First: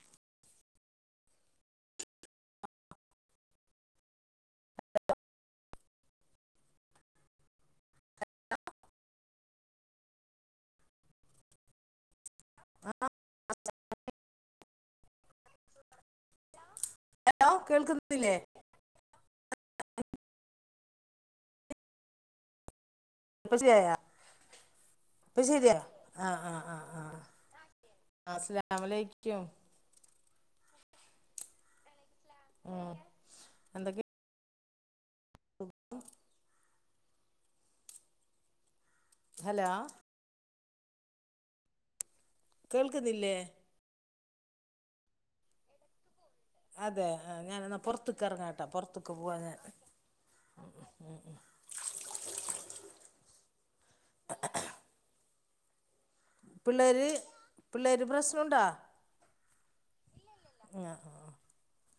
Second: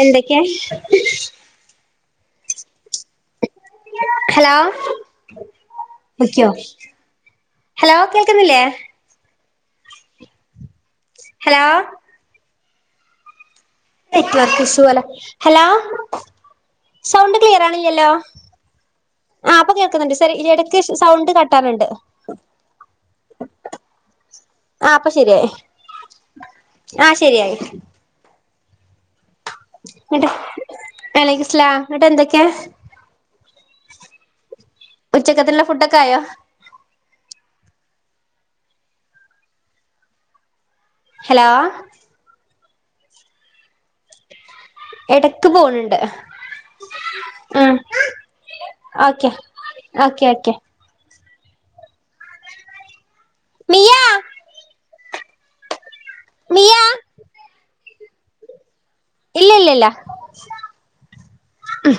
എന്തൊക്കയാ hello പൊയ്ക്കോ hello കേൾക്കുന്നില്ലേ hello ആഹ് നെറ്റുവർക്കിഷൂ പോലെ ഹലോ സൗണ്ട് ഹലോ ക്ലിയറാകുന്നില്ലല്ലോ കേൾക്കുന്നില്ലേ ആഹ് ഇപ്പൊ കേൾക്കുന്നുണ്ട്. സേരി ഇടക്ക് സൗണ്ട് കട്ടാക്കുന്നുണ്ട് ഇപ്പ ശരിയായോ ആ അപ്പൊ ഇപ്പ ശരിയായി ശരിയായോ ആഹ്.. ആഹ്.. ആഹ് ആ ശരിയായി ആഹ അസലാമലൈക്കും നട്ട് അലൈക്സലാം എന്നിട്ടെന്തൊക്കെയാ ഉം എന്തൊക്കെ ഉച്ചക്കത്തേനുള്ള ഫുഡൊക്കെയായോ ഹലോ ഹലോ കേൾക്കുന്നില്ലേ എടക്കു പോണുണ്ട് അതെ ആ.. ഉം ഞാനിടെ പുറത്തേക്കിറങ്ങാംട്ടോ പുറത്തേക്കു ഓക്കെ പോവാ ഞാൻ ഓക്കെ ഓക്കെ ഉം.. ഉം.. ഉ മിയാ മിയ പിള്ളാര് പിള്ളാര് പ്രശ്നമുണ്ടോ ഇല്ലല്ലല്ല ഉം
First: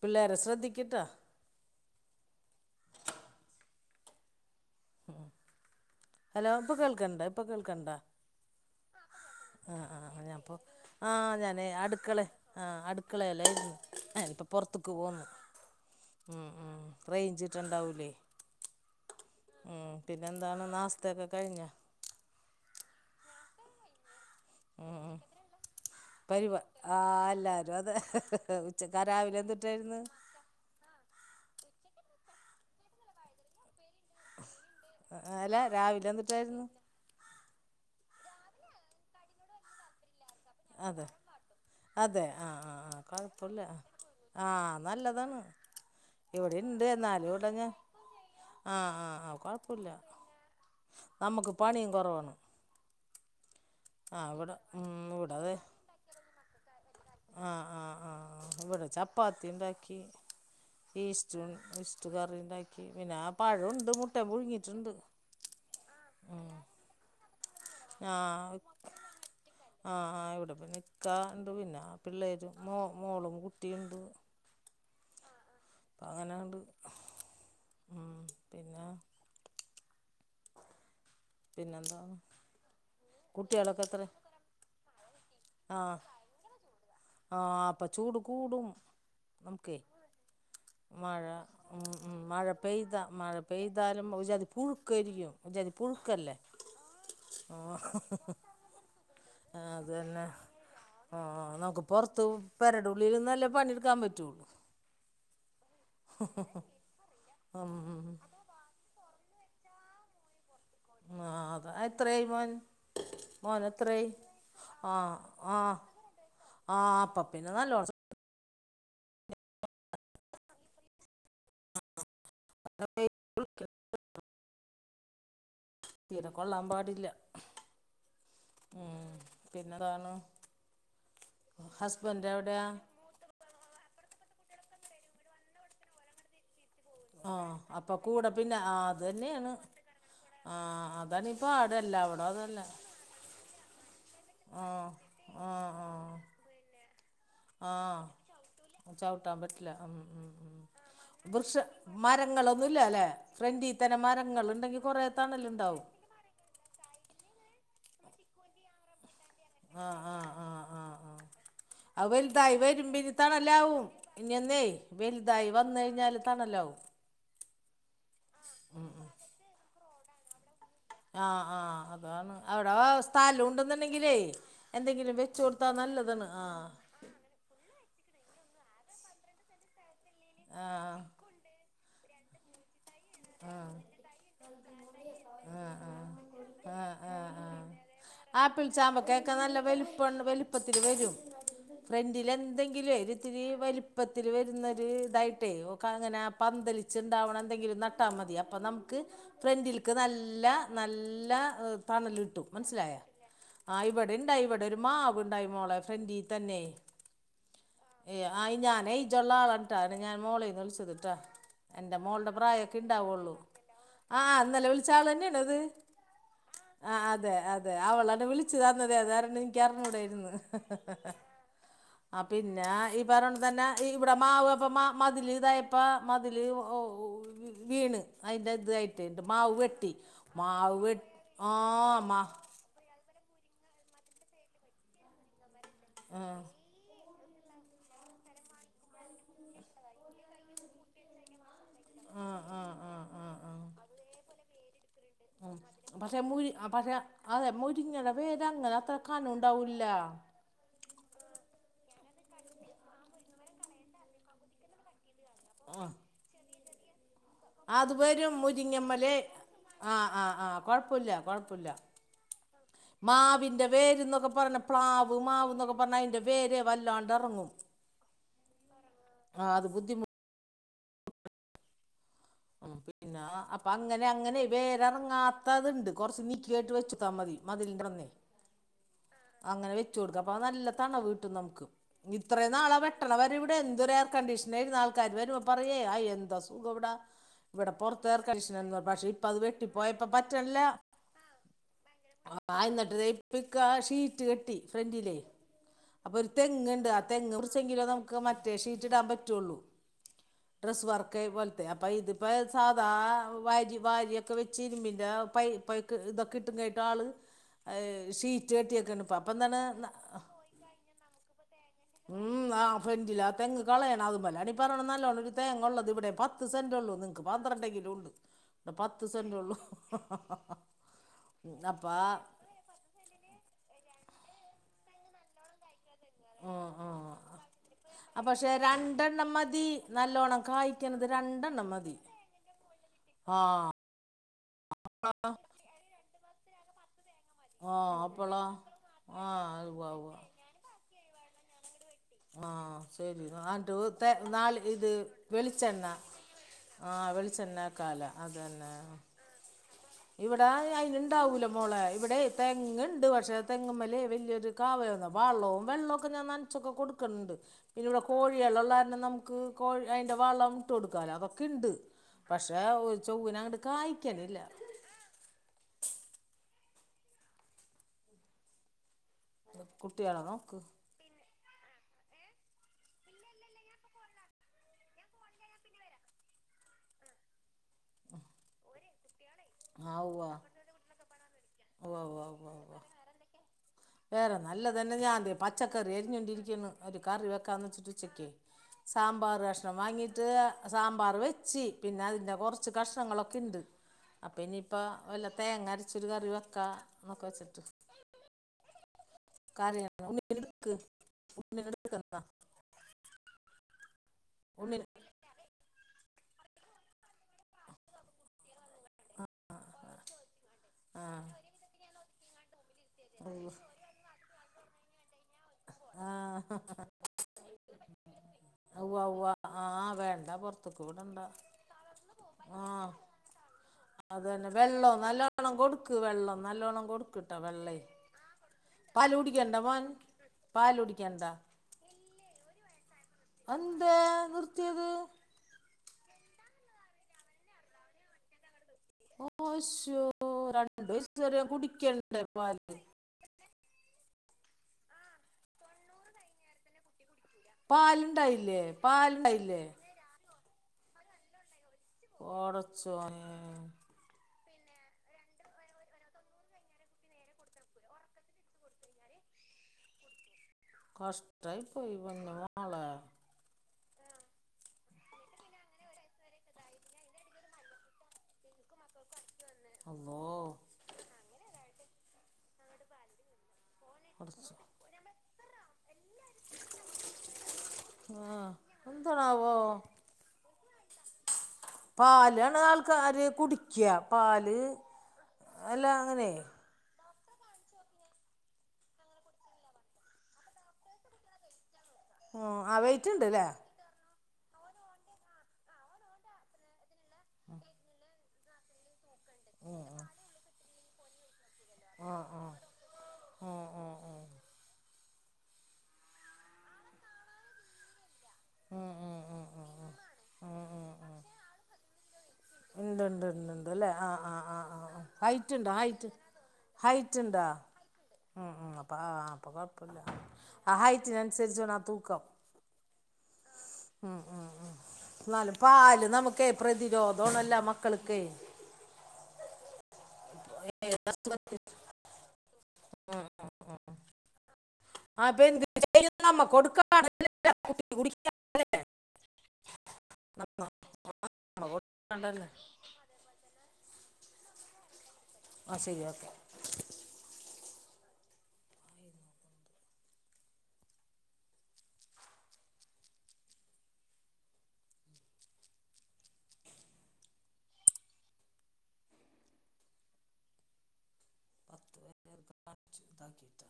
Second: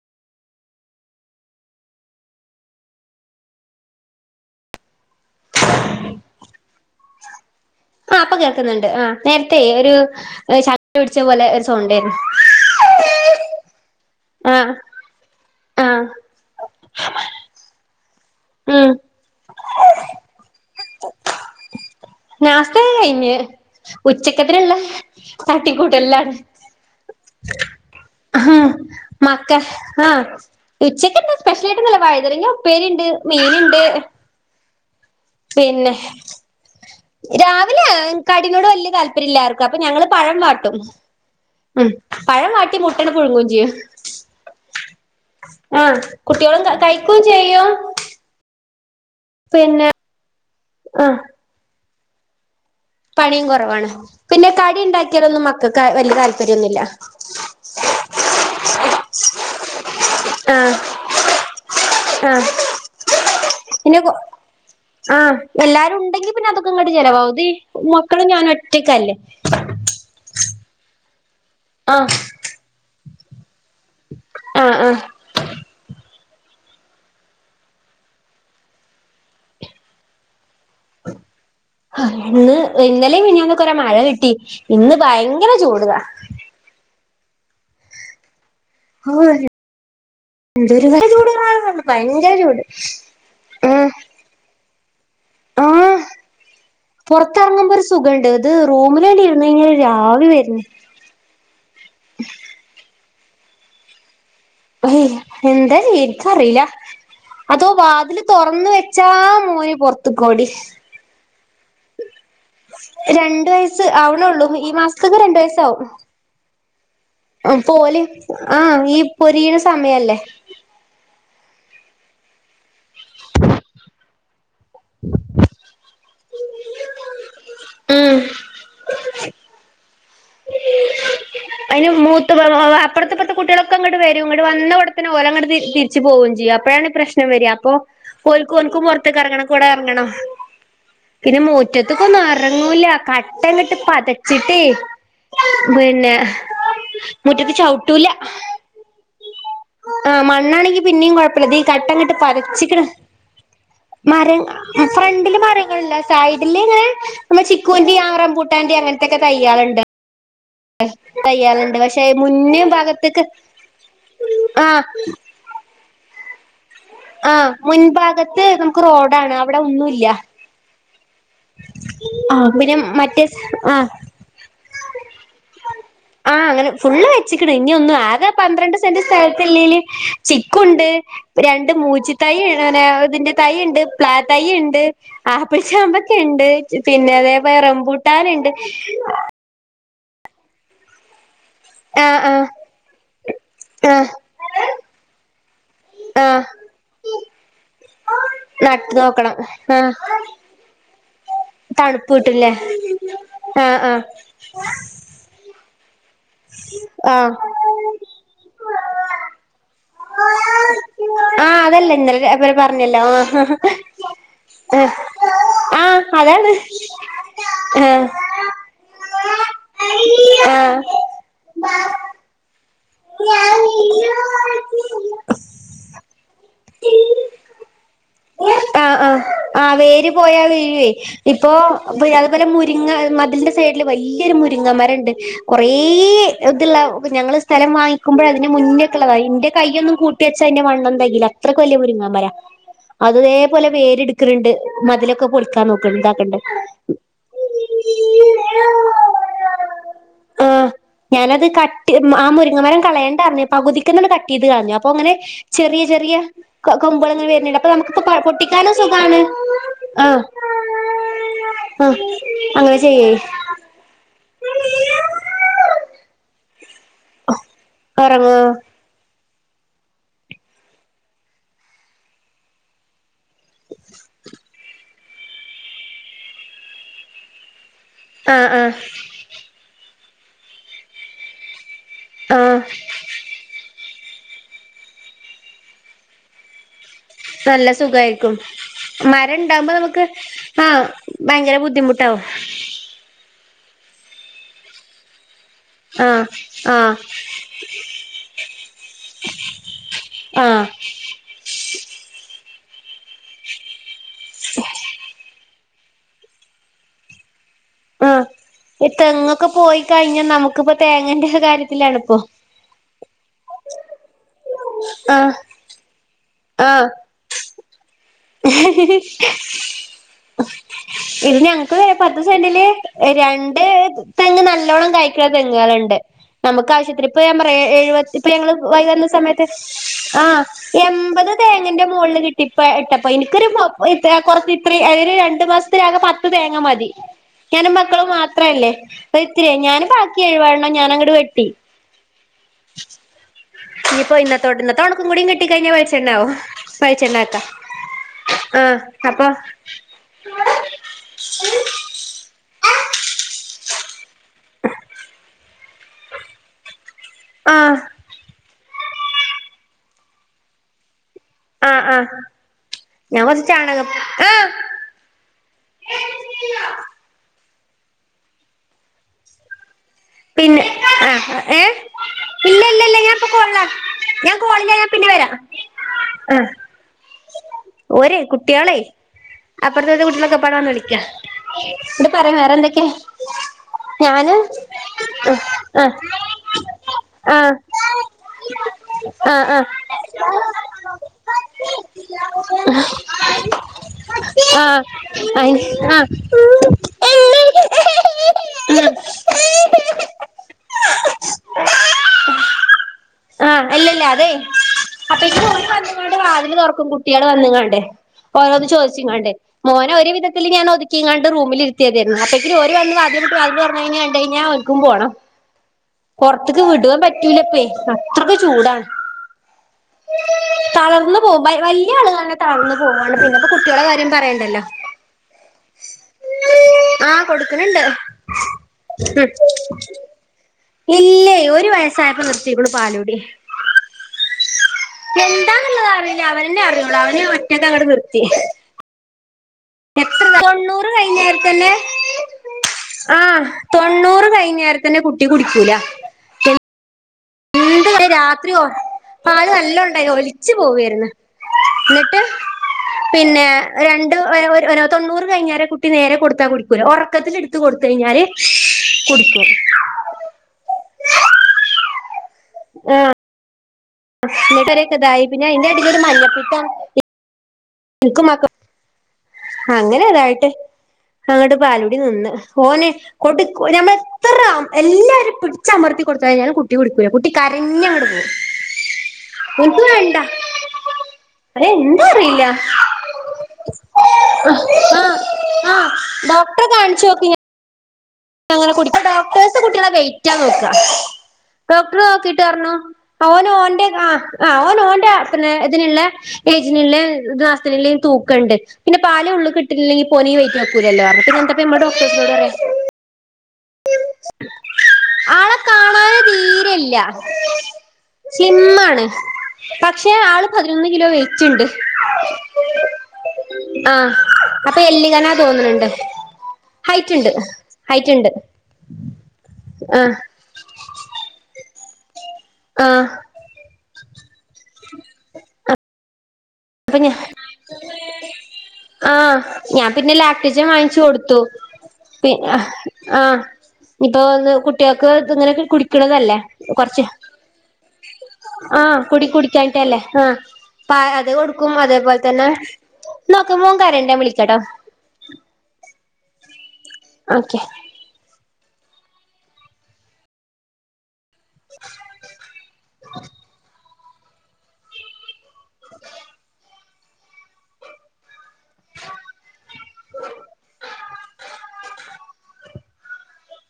പിള്ളേരെ ശ്രദ്ധിക്ക്ട്ടാ ഉം ഹലോ ഇപ്പൊ കേൾക്കണണ്ട ഇപ്പൊ കേൾക്കണ്ട ആഹ് ഇപ്പൊ കേൾക്കുന്നുണ്ട് ആഹ് നേരത്തെ ആഹ് ഒരു ആഹ് ഞാൻപ്പോ ശ [inaudible] പിടിച്ച ആഹ് പോലെ ഞാനേ ഒരു സൗണ്ടേർന്നു അടുക്കള ആഹ് അടുക്കളേലർന്നു ഞാനിപ്പോ ആ പൊറത്ത്ക്ക് പോന്നു ആ ഉം ഉ റേഞ്ചിട്ട്ണ്ടാവൂലേ ഉം ഉം പിന്നെന്താണ് നാസ്ത്തെക്കെ കഴിഞ്ഞൊ നാസ്തെക്കേ കയിഞ്ഞ് ഉച്ചക്കത്തിന്ള്ള ഉം പരിപ ആഹ് അല്ലാരും അതെ ഉച്ചക്ക രാവിലെ എന്തുട്ടായിരുന്നു ഉച്ചക്ക്ന്താ സ്പെഷ്യലായിട്ടൊന്നുല്ല വഴുതനങ്ങ ഉപ്പേരിണ്ട് മീന് ണ്ട് ആഹ് അല്ല രാവിലെ എന്തുട്ടായിരുന്നു രാവിലെ കടിനോട് വല്യ താല്പര്യല്ലാർക്കും അപ്പൊ ഞങ്ങള് പഴം വാ ട്ടും അതെ അതെ പഴം വാട്ടി മുട്ട ട് പുഴുങ്ങും ചെയ്യും ആഹ് നല്ലതാണ് ആഹ് ഇവിടെ കുട്ടികളും ണ്ട് കഴിക്കുകയും എന്നാലും ഇവിട ഞ ചെയ്യും ആഹ് ആഹ് ആഹ് കൊഴപ്പല്ല പിന്നെ ആഹ് നമ്മക്ക് പണിയും കൊറവാണ് പണിയും കൊറവാണ് പിന്നെ ഇവിടെ കടി ഉം ഇവിടെ ഇണ്ടാക്കിയാലൊന്നും മക്കക്ക് വല്യ താല്പര്യൊന്നുല്ല ആഹ് ആഹ് ആഹ് ആഹ് ഇവിടെ ചപ്പാത്തി ണ്ടാക്കി ആഹ് ഈസ്റ്റും ഈസ്റ്റ് കറി ആഹ് ണ്ടാക്കി പിന്നെ ആഹ് പഴോണ്ട് പിന്നെ മുട്ടേം പുഴുങ്ങിട്ട്ണ്ട് ആഹ് എല്ലാരും ഉണ്ടെങ്കി പിന്നെ അതൊക്കെങ്ങട്ട് ചെലവാകും ഇത് മക്കളും ഞാൻ ഒറ്റയ്ക്കല്ലേ ആഹ് ആഹ് ഇവിടെ പിന്നെ ഇക്കാ ഇണ്ട് പിന്നെ ആ ആഹ് പിള്ളേരും മോ മോളും കുട്ടിണ്ട് ആഹ് ആഹ് അങ്ങനാണ്ട് ഉം പിന്നെ പിന്നെന്താണ് ഇന്ന് ഇന്നലെയും മിഞ്ഞാന്നൊക്കൊരൊ കുട്ടികളൊക്കെ മഴ എത്ര കിട്ടി ഇന്ന് ഭയങ്കര ചൂട്ത ആഹ് ആഹ് അപ്പൊ ചൂട് കൂടും നമുക്കേ എന്തൊരു മഴ ചൂട് ഉം ഉം ഭയങ്കര മഴ ചൂട് പെയ്ത മഴ ആഹ് പെയ്താലും ഒരുജാതി പുഴുക്കായിരിക്കും ഒരുജാതി പുഴുക്കല്ലേ ആ പൊറത്തെറങ്ങുമ്പോ ഒരു സുഖണ്ട് ഇത് റൂമിലങ്ങട് ഇര്ന്ന് കഴിഞ്ഞാൽ അത് തന്നെ ഒരാവി വര്ന്ന് ആഹ് നമുക്ക് പൊറത്ത് പെരേടെ ഉള്ളില്ന്നല്ലേ പണിട്ക്കാൻ പറ്റുള്ളൂ അഹ് എന്താ ചെയ്യാ ഇൻക്കറീല അതോ വാതില് ഉം തൊ റന്ന് വെച്ചാ മോന് പൊറത്ത്ക്കോടി ആഹ് അത എത്രായി മോന് രണ്ട് വയസ്സ് ആവണൊള്ളൂ ഈ മാസത്ത്ക്ക് രണ്ട് വയസ്സ് ആവും ആഹ് അപ്പം പിന്നെ നല്ലോണം അപ്പോല് ആഹ് ഈ പൊരിയണ സമയല്ലേ അ [inaudible] [inaudible] തീരെ കൊള്ളാൻ പാടില്ല ഉം ഉം പിന്നെന്താണ് അയിന് ഹസ്ബൻഡ് മൂത്ത എവിടെയാ [unintelligible] അപ്പറത്തെപ്പറത്തെ കുട്ട്യാളൊക്കെ ഇങ്ങട്ട് വരും ഇങ്ങട്ട് വന്നവിടത്തന്നെ ഒരങ്ങട്ടെ തിരിച്ച് പോവും ചെയ്യും അപ്പഴാണ് പ്രശ്നം ആ വര അപ്പൊ അപ്പം കൂടെ പിന്നെ ഓൽക്കും ആ ഓന്ക്കും അത് പൊറത്ത്ക്ക് എറങ്ങണം തന്നെയാണ് കൂടെ എറങ്ങണം ആ അതാണ് ഈ പിന്നെ പാട് മുറ്റത്ത്ക്കൊന്നും എല്ലാവടും അതല്ല എറങ്ങൂല്ല കട്ടങ്ങിട്ട് പതച്ചിട്ടേ ആഹ് പിന്നെ ആഹ് മുറ്റത്ത് ചൗട്ടൂല ആ ചവിട്ടാൻ പറ്റില്ല ഉം, ആഹ് ഉം, ഉം. മണ്ണാണെങ്കി പിന്നേം കൊഴപ്പല്ല വൃക്ഷ ഇതീ കട്ടങ്ങിട്ട് മരങ്ങളൊന്നുമില്ല പതച്ചിക്ക്ണ് അല്ലേ ഫ്രണ്ടിൽ തന്നെ മര മരങ്ങളുണ്ടെങ്കിൽ കുറേ ഫ്രണ്ടില് തണലുണ്ടാവും മരങ്ങളില്ല സൈഡിലിങ്ങനെ നമ്മളേ ചിക്കൂന്റിം ആഹ് റംബൂട്ടാന്റീം അങ്ങനത്തെക്കെ തയ്യാളിണ്ട് ആഹ് ആഹ് ആഹ് ആഹ് ആഹ് പക്ഷെ ആത് വലുതായി മുന്നേ വരുമ്പനി ഭാഗത്തേക്ക് തണലാവും ഇനിന്നെ ആഹ് വലു തായി വന്ന കഴിഞ്ഞാല് തണലാവും ആഹ് മുൻ ഭാഗത്ത് നമുക്ക് റോഡാണ് അവിടെ ഒന്നുംല്ല ആഹ് ആ്ഹ്അതാണ് അവിടെ പിന്നെ മറ്റേ സ്ഥലം ആഹ് ഉണ്ടെന്നുണ്ടെങ്കിലേ എന്തെങ്കിലും വെ ആഹ് അങ്ങനെ ഫുള്ള് വെച്ച്ക്ക്ണ് ഇനി ഒന്നും ആകെ പന്ത്രണ്ട് സെന്റ് സ്ഥലത്ത്ല്ലെല് ചിക്കുണ്ട് ആഹ് രണ്ട് മൂച്ചിത്തൈ അ ഇതിന്റെ തൈ ണ്ട് പ്ലാ തൈ ഉണ്ട് ആപ്പിൾ ആഹ് ചാമ്പ ണ്ട് ആഹ് ആഹ് പിന്നെ ആഹ് അതേപെ ആഹ് റംബൂട്ടാന്ണ്ട് ആപ്പിൾ ചാമ്പക്കൊക്കെ നല്ല വലുപ്പ വലുപ്പത്തില് വരും ആഹ് ഫ്രന്റില് ആഹ് ന്തെങ്കിലുയ് ഒരു ത്തിരി വലിപ്പ ആഹ് രുന്ന ഒരു ഇതായിട്ടേയ് ഒക്കെ അങ്ങനാ ആഹ് പന്തലിച് ണ്ടാവന എന്തെങ്കിലും ന ട്ടാ മതി അപ്പ നട്ട് നമുക്ക് നോക്കണം ആഹ് ഫ്രണ്ടിൽക്ക് നല്ലാ നല്ലാ തണുപ്പ് തണല്ട്ടും കിട്ടൂല്ലേ മനസ്സിലായ, ആ ആഹ് ആഹ് ഇവടെ ഇണ്ടായി ഇവിടെ ഒരു മാവ് ണ്ടായി മോളെ ഫ്രണ്ടി തന്നെയ് ആഹ് ഏ ആയ് ഞാനേ യ്ജുള്ള ആളാ താണ് ഞാൻ മോളേന്ന് വിളിച്ചതിട്ടാ എൻന്റെ മോൾടെ പ്രായ ന്നല്ല ആഹ് ന്നലേ വിളിച്ച ആള്ന്നേല്ലേ ഇത് അതാണ് ആ അതെ അതെ അവളാണ് വിളിച്ച അതെ അതാരണം എൻക്കറിഞ്ഞൂടാ ആരുന്നു. ആഹ് ആഹ് പിന്നെ ഈ പറഞ്ഞട്തന്നെ ഇവിടെ മാവ് അപ്പ മതില് തായപ്പ മതില് ഓ ആഹ് വീണ് അയ്ന്റെ ആഹ് ആഹ് ഇതായിട്ട്ണ്ട് മാവ് ആഹ് വെട്ടി വേര് പോയാ വീഴുവേ മാവ് ഇപ്പൊ ആ മാ അതുപോലെ മുരിങ്ങ മതില്ന്റെ സൈഡില് വല്ല്യ യൊരു മുരിങ്ങ മരണ്ട് കൊറേയേ ആ ത്ള്ള ഞങ്ങള് സ്ഥലം വാങ്ങിക്കുമ്പോളെ അതിന് മുന്നേക്കള്ളതാ ഇന്റെ കയ്യോന്നും കൂട്ടി വെച്ചാ അയ്ന്റെ വണ്ണം തേകീല. അത്രക്ക് വല്ല്യയ മുരിങ്ങാംമരാ. ആഹ് ആ. അത് ആ ആ തേപോലെ വേര്ടുക്ന്ണ്ട് മതിലൊക്കെ ഉം പൊളിക്കാൻ നോക്ക പക്ഷെ ഇതാക്കണ്ട്. മുരി പക്ഷെ അതെ മുരിങ്ങടെ വേര് അങ്ങനെ അത്ര കനം ഉണ്ടാവൂല. ആഹ് ഞാനത് കട്ട് ആ മുരിങ്ങ മരം കളയേണ്ടറിഞ്ഞു പകുതിക്കന്നങ്ങട് കട്ടീത് കളഞ്ഞു അപ്പൊ ങ്ങനെ ചെറിയ ചെറിയ കൊമ്പോള് ങ്ങനെ വര്ന്ണ്ട് അപ്പൊ അത് നമുക്ക്പ്പോ വരും പൊട്ടിക്കാനും മുരിങ്ങമ്മല് സുഗാണ്. ആഹ് ആ ആ കൊഴപ്പുല്ല കോഴപ്പുല്ല ആഹ് അങ്ങനെ ചെയ്യേ മാവിന്റെ വേര്ന്നൊക്കെ പറഞ്ഞെ പ്ലാവ് മാവ് ന്നൊക്കെ പറഞ്ഞ അയ്ന്റെ വേര് വല്ലാണ്ട് അറങ്ങും ഒറങ്ങോ ആഹ് അത് ബുദ്ധിമു ഉം പിന്നെ അപ്പൊ അങ്ങനെ അങ്ങനെ വേര് റങ്ങാ പാത്ണ്ട് കൊർച്ച് നീക്കീട്ട് വെചോട് ത്താമതി മതിൽന്റെ ആഹ് ആഹ് അങ്ങനെ വെച്ചു കൊടുക്കാ അപ്പൊ നല്ല തണവ് കിട്ടും നമുക്ക് ഇത്രയും ആഹ് നാളാ വെ പെട്ടണവ ഇവിടെ എന്തരു എയർ കണ്ടീഷനെരുന്നു ആൾക്കാര് വരുംമ്പോ പറയുയ് എന്താ സുഖം ഇവടെ. നല്ല ഇവടെ പൊർത്തേർക്ക സുഖായിരിക്കും [unintelligible] പക്ഷെ ഇപ്പ മരം അത് വെട്ടി ഇണ്ടാവുമ്പോ നമുക്ക് പോയപ്പോ പറ്റണ്ല്ലാ. ആഹ് ഭയങ്കര ബുദ്ധിമുട്ടാവും ആഹ് യ്ന്നട്ട് തേ പ്പിക്ക ഷീറ്റ് കെട്ടി ഫ്രൻന്റിലേയ്. അപ്പൊ ആഹ് ഒരു തെങ്ണ്ട് ആഹ് ആ തെങ്ങ് മുറിച്ചെങ്കിലോ നമുക്ക് മറ്റേ ഷീറ്റ് ഇടാൻ പറ്റുള്ളൂ. ആഹ്. ഡ്രസ് വർക്ക് പോലത്തെ അപ്പൊ ഇതിപ്പോ സാധാ വാരി വാരിയൊക്കെ വെച് ഇരുമ്പിന്റെ ആ പ പൈ ക്ക് ഇതൊക്കെ ഇട്ടും കേട്ട് ആള് ആഹ് ഷീറ്റ് ഈ കെട്ടിയൊക്കെ എണുപ്പ അപ്പൊ തെങ്ങൊക്കെ എന്താണ് പോയി ണാ കഴിഞ്ഞാ നമുക്കിപ്പോ തേങ്ങന്റെ കാര്യത്തിലാണിപ്പോ ഉം ആ ഫെന്റില ആ തെങ് കളയണാ അതുമല നിപ്പൊ ഈ പറയണ നല്ലോണ് ഒരു ആഹ് തേങ്ങ ഉള്ളത് ഇവിടെ പത്ത് സെന്റ് ആഹ് ഉള്ളു നി ക്ക് പന്ത്രണ്ടെങ്കിലും ഉണ്ട്. ഇവിടെ പത്ത് സെന്റ് ഉള്ളൂ ഇത് ഞങ്ങക്ക് അപ്പ പത്ത് സെന്റില് രണ്ട് തെങ്ങ് നല്ലോണം കായ്ക്ണ തെങേള്ണ്ട്. ഉം നമുക്ക് ഉം ആവശ്യത്തിന് ഇപ്പൊ ഞാൻ പറയാ എഴുപത്തി ആ ഇപ്പൊ പക്ഷെ ഞങ്ങള് വൈകുന്ന രണ്ടെണ്ണം സമയത്ത് മതി നല്ലോണം ആഹ് കായ്ക്കണത് എൺപത് രണ്ടെണ്ണം തേങ്ങന്റെ മതി മോൾള് കിട്ടിപ്പോ ഇട്ടപ്പോ ഇ ആ ഇക്കൊരു കൊ ഒര് കൊറച്ച് ഇത്ര അരു രണ്ടു മാസത്തിലാകെ പത്ത് തേങ്ങാ മതി. ഞാനും ആ മക്കളും അപ്പളാ മാത്രംല്ലേ ആ ഇത്തിരിയേ ഞാന് ഉവ്വ ഉവ്വ ബാക്കി എഴ് വണ്ണം ഞാന അങ്ങട് വെട്ടി. ആഹ് ശരി ആട്ട് ത്തെ ഇനിയിപ്പോ നാല് ഇന്നത്തോട്ട് ഇന്നത്തെ ഇത് ഉണക്കും കൂടിയും കിട്ടിക്കഴിഞ്ഞാൽ വേളിചണ്ണാ വെളിച്ചെണ്ണാവും ആഹ് വേളിച്ചെണ്ണാ ക്കാല അതന്നെ. പ്പ ഇവടെ അയ് അയിന് ണ്ടാവൂല മോളെ ഇവടെയ് തെങ്ങുണ്ട് പക്ഷേ തെങ്ങുമ്മലേ വല്യരു കാവല [unintelligible] വളവും വെള്ളക്കെ ഞാൻ നൻച്ചൊക്കെ കൊടു ക്കണ്ട് ആഹ് പിന്നെ ഇവടെ കോഴിയേള് ളള്ളാരണം നമുക്ക് കൊ അയ്ന്റെ വളം ട്ട് കൊടുക്കാലോ അ ഉണ്ട് ആഹ് ആഹ് പക്ഷേ ഞാൻ ചൊവ്വിന കൊറച്ച് അങ്ങോട്ട് ചാണകം കായ്ക്കാഇല്ല. ആഹ് കുട്ടികളെ നോക്ക്. ആഹ ഏഹ ഇല്ല ഇല്ലല്ല ഞാൻ ഞാൻ കോള ഞൻ പിന്നെ വരാ ആ ഓര് കുട്ടികളെ ആ അപ്പറത്തെത്തെ ഉവ്വ കുട്ടികളൊക്കെ പാട വന്നന്ന് വിളിക്കാ ഉവ്വ ഇവിടെ ഉവ്വ പറയാ ഉവ്വ വറെ ഉവ്വ എന്തൊക്കെ? ഞാന് അതന്നെ ഞാൻത ആ പച്ചക്കറി എരിഞ്ഞുകൊണ്ടിരിക്കുന്നു ഒരു കറി ആ വെക്കാന്ന് വച്ചിട്ട ഉച്ചക്കേ. ആ ആ സാമ്പാർ കഷ്ണം വാങ്ങീട്ട് സാമ്പാർ വെച്ച്. പിന്നെ അതിന്റെ കൊറച്ച് കഷ്ണങ്ങളൊക്കെ ഇണ്ട്. അപ്പ ആ ഇനിയിപ്പോം വല്ല അയി തേങ്ങ ആ അരച്ചൊരു കറി വെക്കാ എന്നൊക്കെ വെച്ചിട്ട്. കയടുക്ക്ടു [unintelligible] ഇല്ലല്ല അതെ അപ്പ ഇനി വന്നങ്ങാണ്ട് വാതിൽ തുറക്കും കുട്ടിള് വന്ന്ങ്ങാണ്ടേ ഓരോന്ന് ചോദിച്ചിങ്ങാണ്ടേ? മോന ഒരു വിധത്തിൽ ഞാൻ ആ ഒതുക്കിങ്ങാണ്ട് റൂമിലിത്തിയതായിരുന്നു അപ്പൊ വാതില് മുട്ടി ഉവ്വ്. തുറന്നു കഴിഞ്ഞാൽ. വിട്ടു കഴിഞ്ഞാൽ ഞാൻ ഒക്കും പോണം ആ പുറത്തേക്ക് വിടുവാൻ പറ്റൂലപ്പേ അത്രൊക്കെ ചൂടാ ഉവ്വ ഉവ്വ ആ വേണ്ട പുറത്തേക്ക് തളർന്ന് വിടണ്ട പോകും വലിയ ആളുകന്നെ ആ ന്ന് പോവാണ് പിന്നെപ്പോ കുട്ടികള കാര്യം അത് തന്നെ പറയണ്ടല്ലോ. വെള്ളം നല്ലോണം കൊടുക്ക് വെള്ളം നല്ലോണം ആ കൊടുക്കട്ടോ കൊടുക്ക്ണ് ണ്ട്. വെള്ളേ പാല് കുടിക്കണ്ട മോൻ പാല് ഉ കുടിക്കണ്ട ഇല്ലേ ഒരു വയസ്സായപ്പോ നിർത്തിരിക്കു പാലൂടി. അന്തേ നിർത്തിയത്. എന്താണുള്ളത് അറിയില്ല അവനേ അറിയുള്ളൂ അവനെ മറ്റൊക്കെ അങ്ങടെ നിർത്തി. ഓശോ എത്ര രണ്ട് തൊണ്ണൂറ് വയസ്സ് വരെ കുടിക്കണ്ടേ പല്. ആഹ തൊണ്ണൂറ് കഴിഞ്ഞേര തന്നെ കുട്ടി കുടിക്കൂല. എ വരെ രാത്രി പാലുണ്ടായില്ലേ പാല് പാലുണ്ടായില്ലേ നല്ല ഉണ്ടായിന് ഒലിച്ച് പോവായിര്ന്ന്. എന്നിട്ട് പടച്ചോനെ പിന്നെ രണ്ട് ഒര തൊണ്ണൂറ് കഴിഞ്ഞാല് കുട്ടി നേരെ കൊടുത്താ കൊടിക്കൂല്ല ഉറക്കത്തി എടുത്ത് കൊടുത്ത കഴിഞ്ഞാല് കുടിക്കും. കഷ്ടമായി പോയി പന് മളെ എന്നിട്ട് ഒരീസം ഇതായി അതിന്റെ എടിയിൽ മഞ്ഞപ്പിത്തം. എനിക്കും മക്കും അങ്ങനെ അള്ളോ അതായിട്ട്. അങ്ങോട്ട് പാലൂടി നിന്ന് ഓനെ കൊട്ടി ഞമ്മൾ എത്ര പടച്ചോ എല്ലാരും പിടിച്ച അമർത്തി കൊടുത്തലും കുട്ടി കുടിക്കുല കുട്ടി കരഞ്ഞങ്ങോട് പോകും. ആ വോ ഓൻക്ക് വേണ്ട അതെന്താ അറിയില്ല പാലാണ് ആൾക്കാര് കുടിക്കുക പാല് എല്ലാം അങ്ങനെ അത്ര കാണിച്ചോക്കി. അങ്ങനെ കുടിക ഡോക്ടേഴ്സ് കുട്ടികളെ വെറ്റ് ണ് നോക്ക. ഡോക്ടർ നോക്കിട്ട് പറഞ്ഞു ആ വെയിറ്റ് ഉണ്ട് അല്ലേ ഓന് ഓൻ്റ ആ ആഹ് ഓ നോന്റെ പിന്നെ ഇതിനുള്ള ഏജിനുള്ള നാസ്നും തൂക്കണ്ട്. പിന്ന പാല് ഉള്ക്ള് കിട്ടില്ലെങ്കിൽ ഇപോ ഒന് ഇവൈറ്റ് ആക്കൂലല്ലോ പറ പിന്നെന്താമ്മ ഡോക്ടേ് പറയാ. ആഹ് ആഹ് ആളെ കാണാന് തീരെല്ല. ഉം സിംആണ് ഉം ഉം ഉം പക്ഷെ ആള് ഉം ഉം പതിനൊന്ന് കിലോ വൈറ്റ് ണ്ട്. ഉണ്ട്ണ്ട് ഉണ്ട്ണ്ട് അല്ലേ ആ ആ ആ അപ്പൊ ആ എല്ലികനാ ഹൈറ്റ് ഉണ്ട് തോന്നുന്നുണ്ട് ഹൈറ്റ്. ഹൈറ്റ് ഉണ്ടോ ഹൈറ്റ് ഉണ്ട് ഉ ഉ പ്പ അപ്പൊ കുഴപ്പമില്ല ആഹ് ആഹയിറ്റന് അനുസരിച്ച നാ തൂക്കം. ആഹ് ഉ ഉ ഉ എന്നാലും പാല് നമുക്കേ പ്രതിരോധം- എല്ലാ മക്കള്ക്ക് ആഹ ഞാൻ പിന്നെ ലാക്ടജൻ വാങ്ങിച്ചു കൊടുത്തു. പി ആഹ- ഇപ്പൊ കുട്ടികൾക്ക് ആ ഇപ്പം ഇത്ങ്ങനെ കുടിക്കണതല്ലേ കൊറച്ച്. ിക്ക [unintelligible] ആഹ് കുടി കുടിക്കാനിട്ടല്ലേ ആഹ് പ അത് നമ്മ കൊടുക്കും കൊടുക്കാണ്ടല്ലോ അതേപോൽതന്നെ ക്ക് മോൻ കരെണ്ട് ഞ വിളിക്കട്ടോ ആഹ് ശരി ഓക്കെ. ഓക്കെ [unintelligible] [unintelligible] പത്ത് വക്ക [unintelligible] ചുതാകിറ്റ്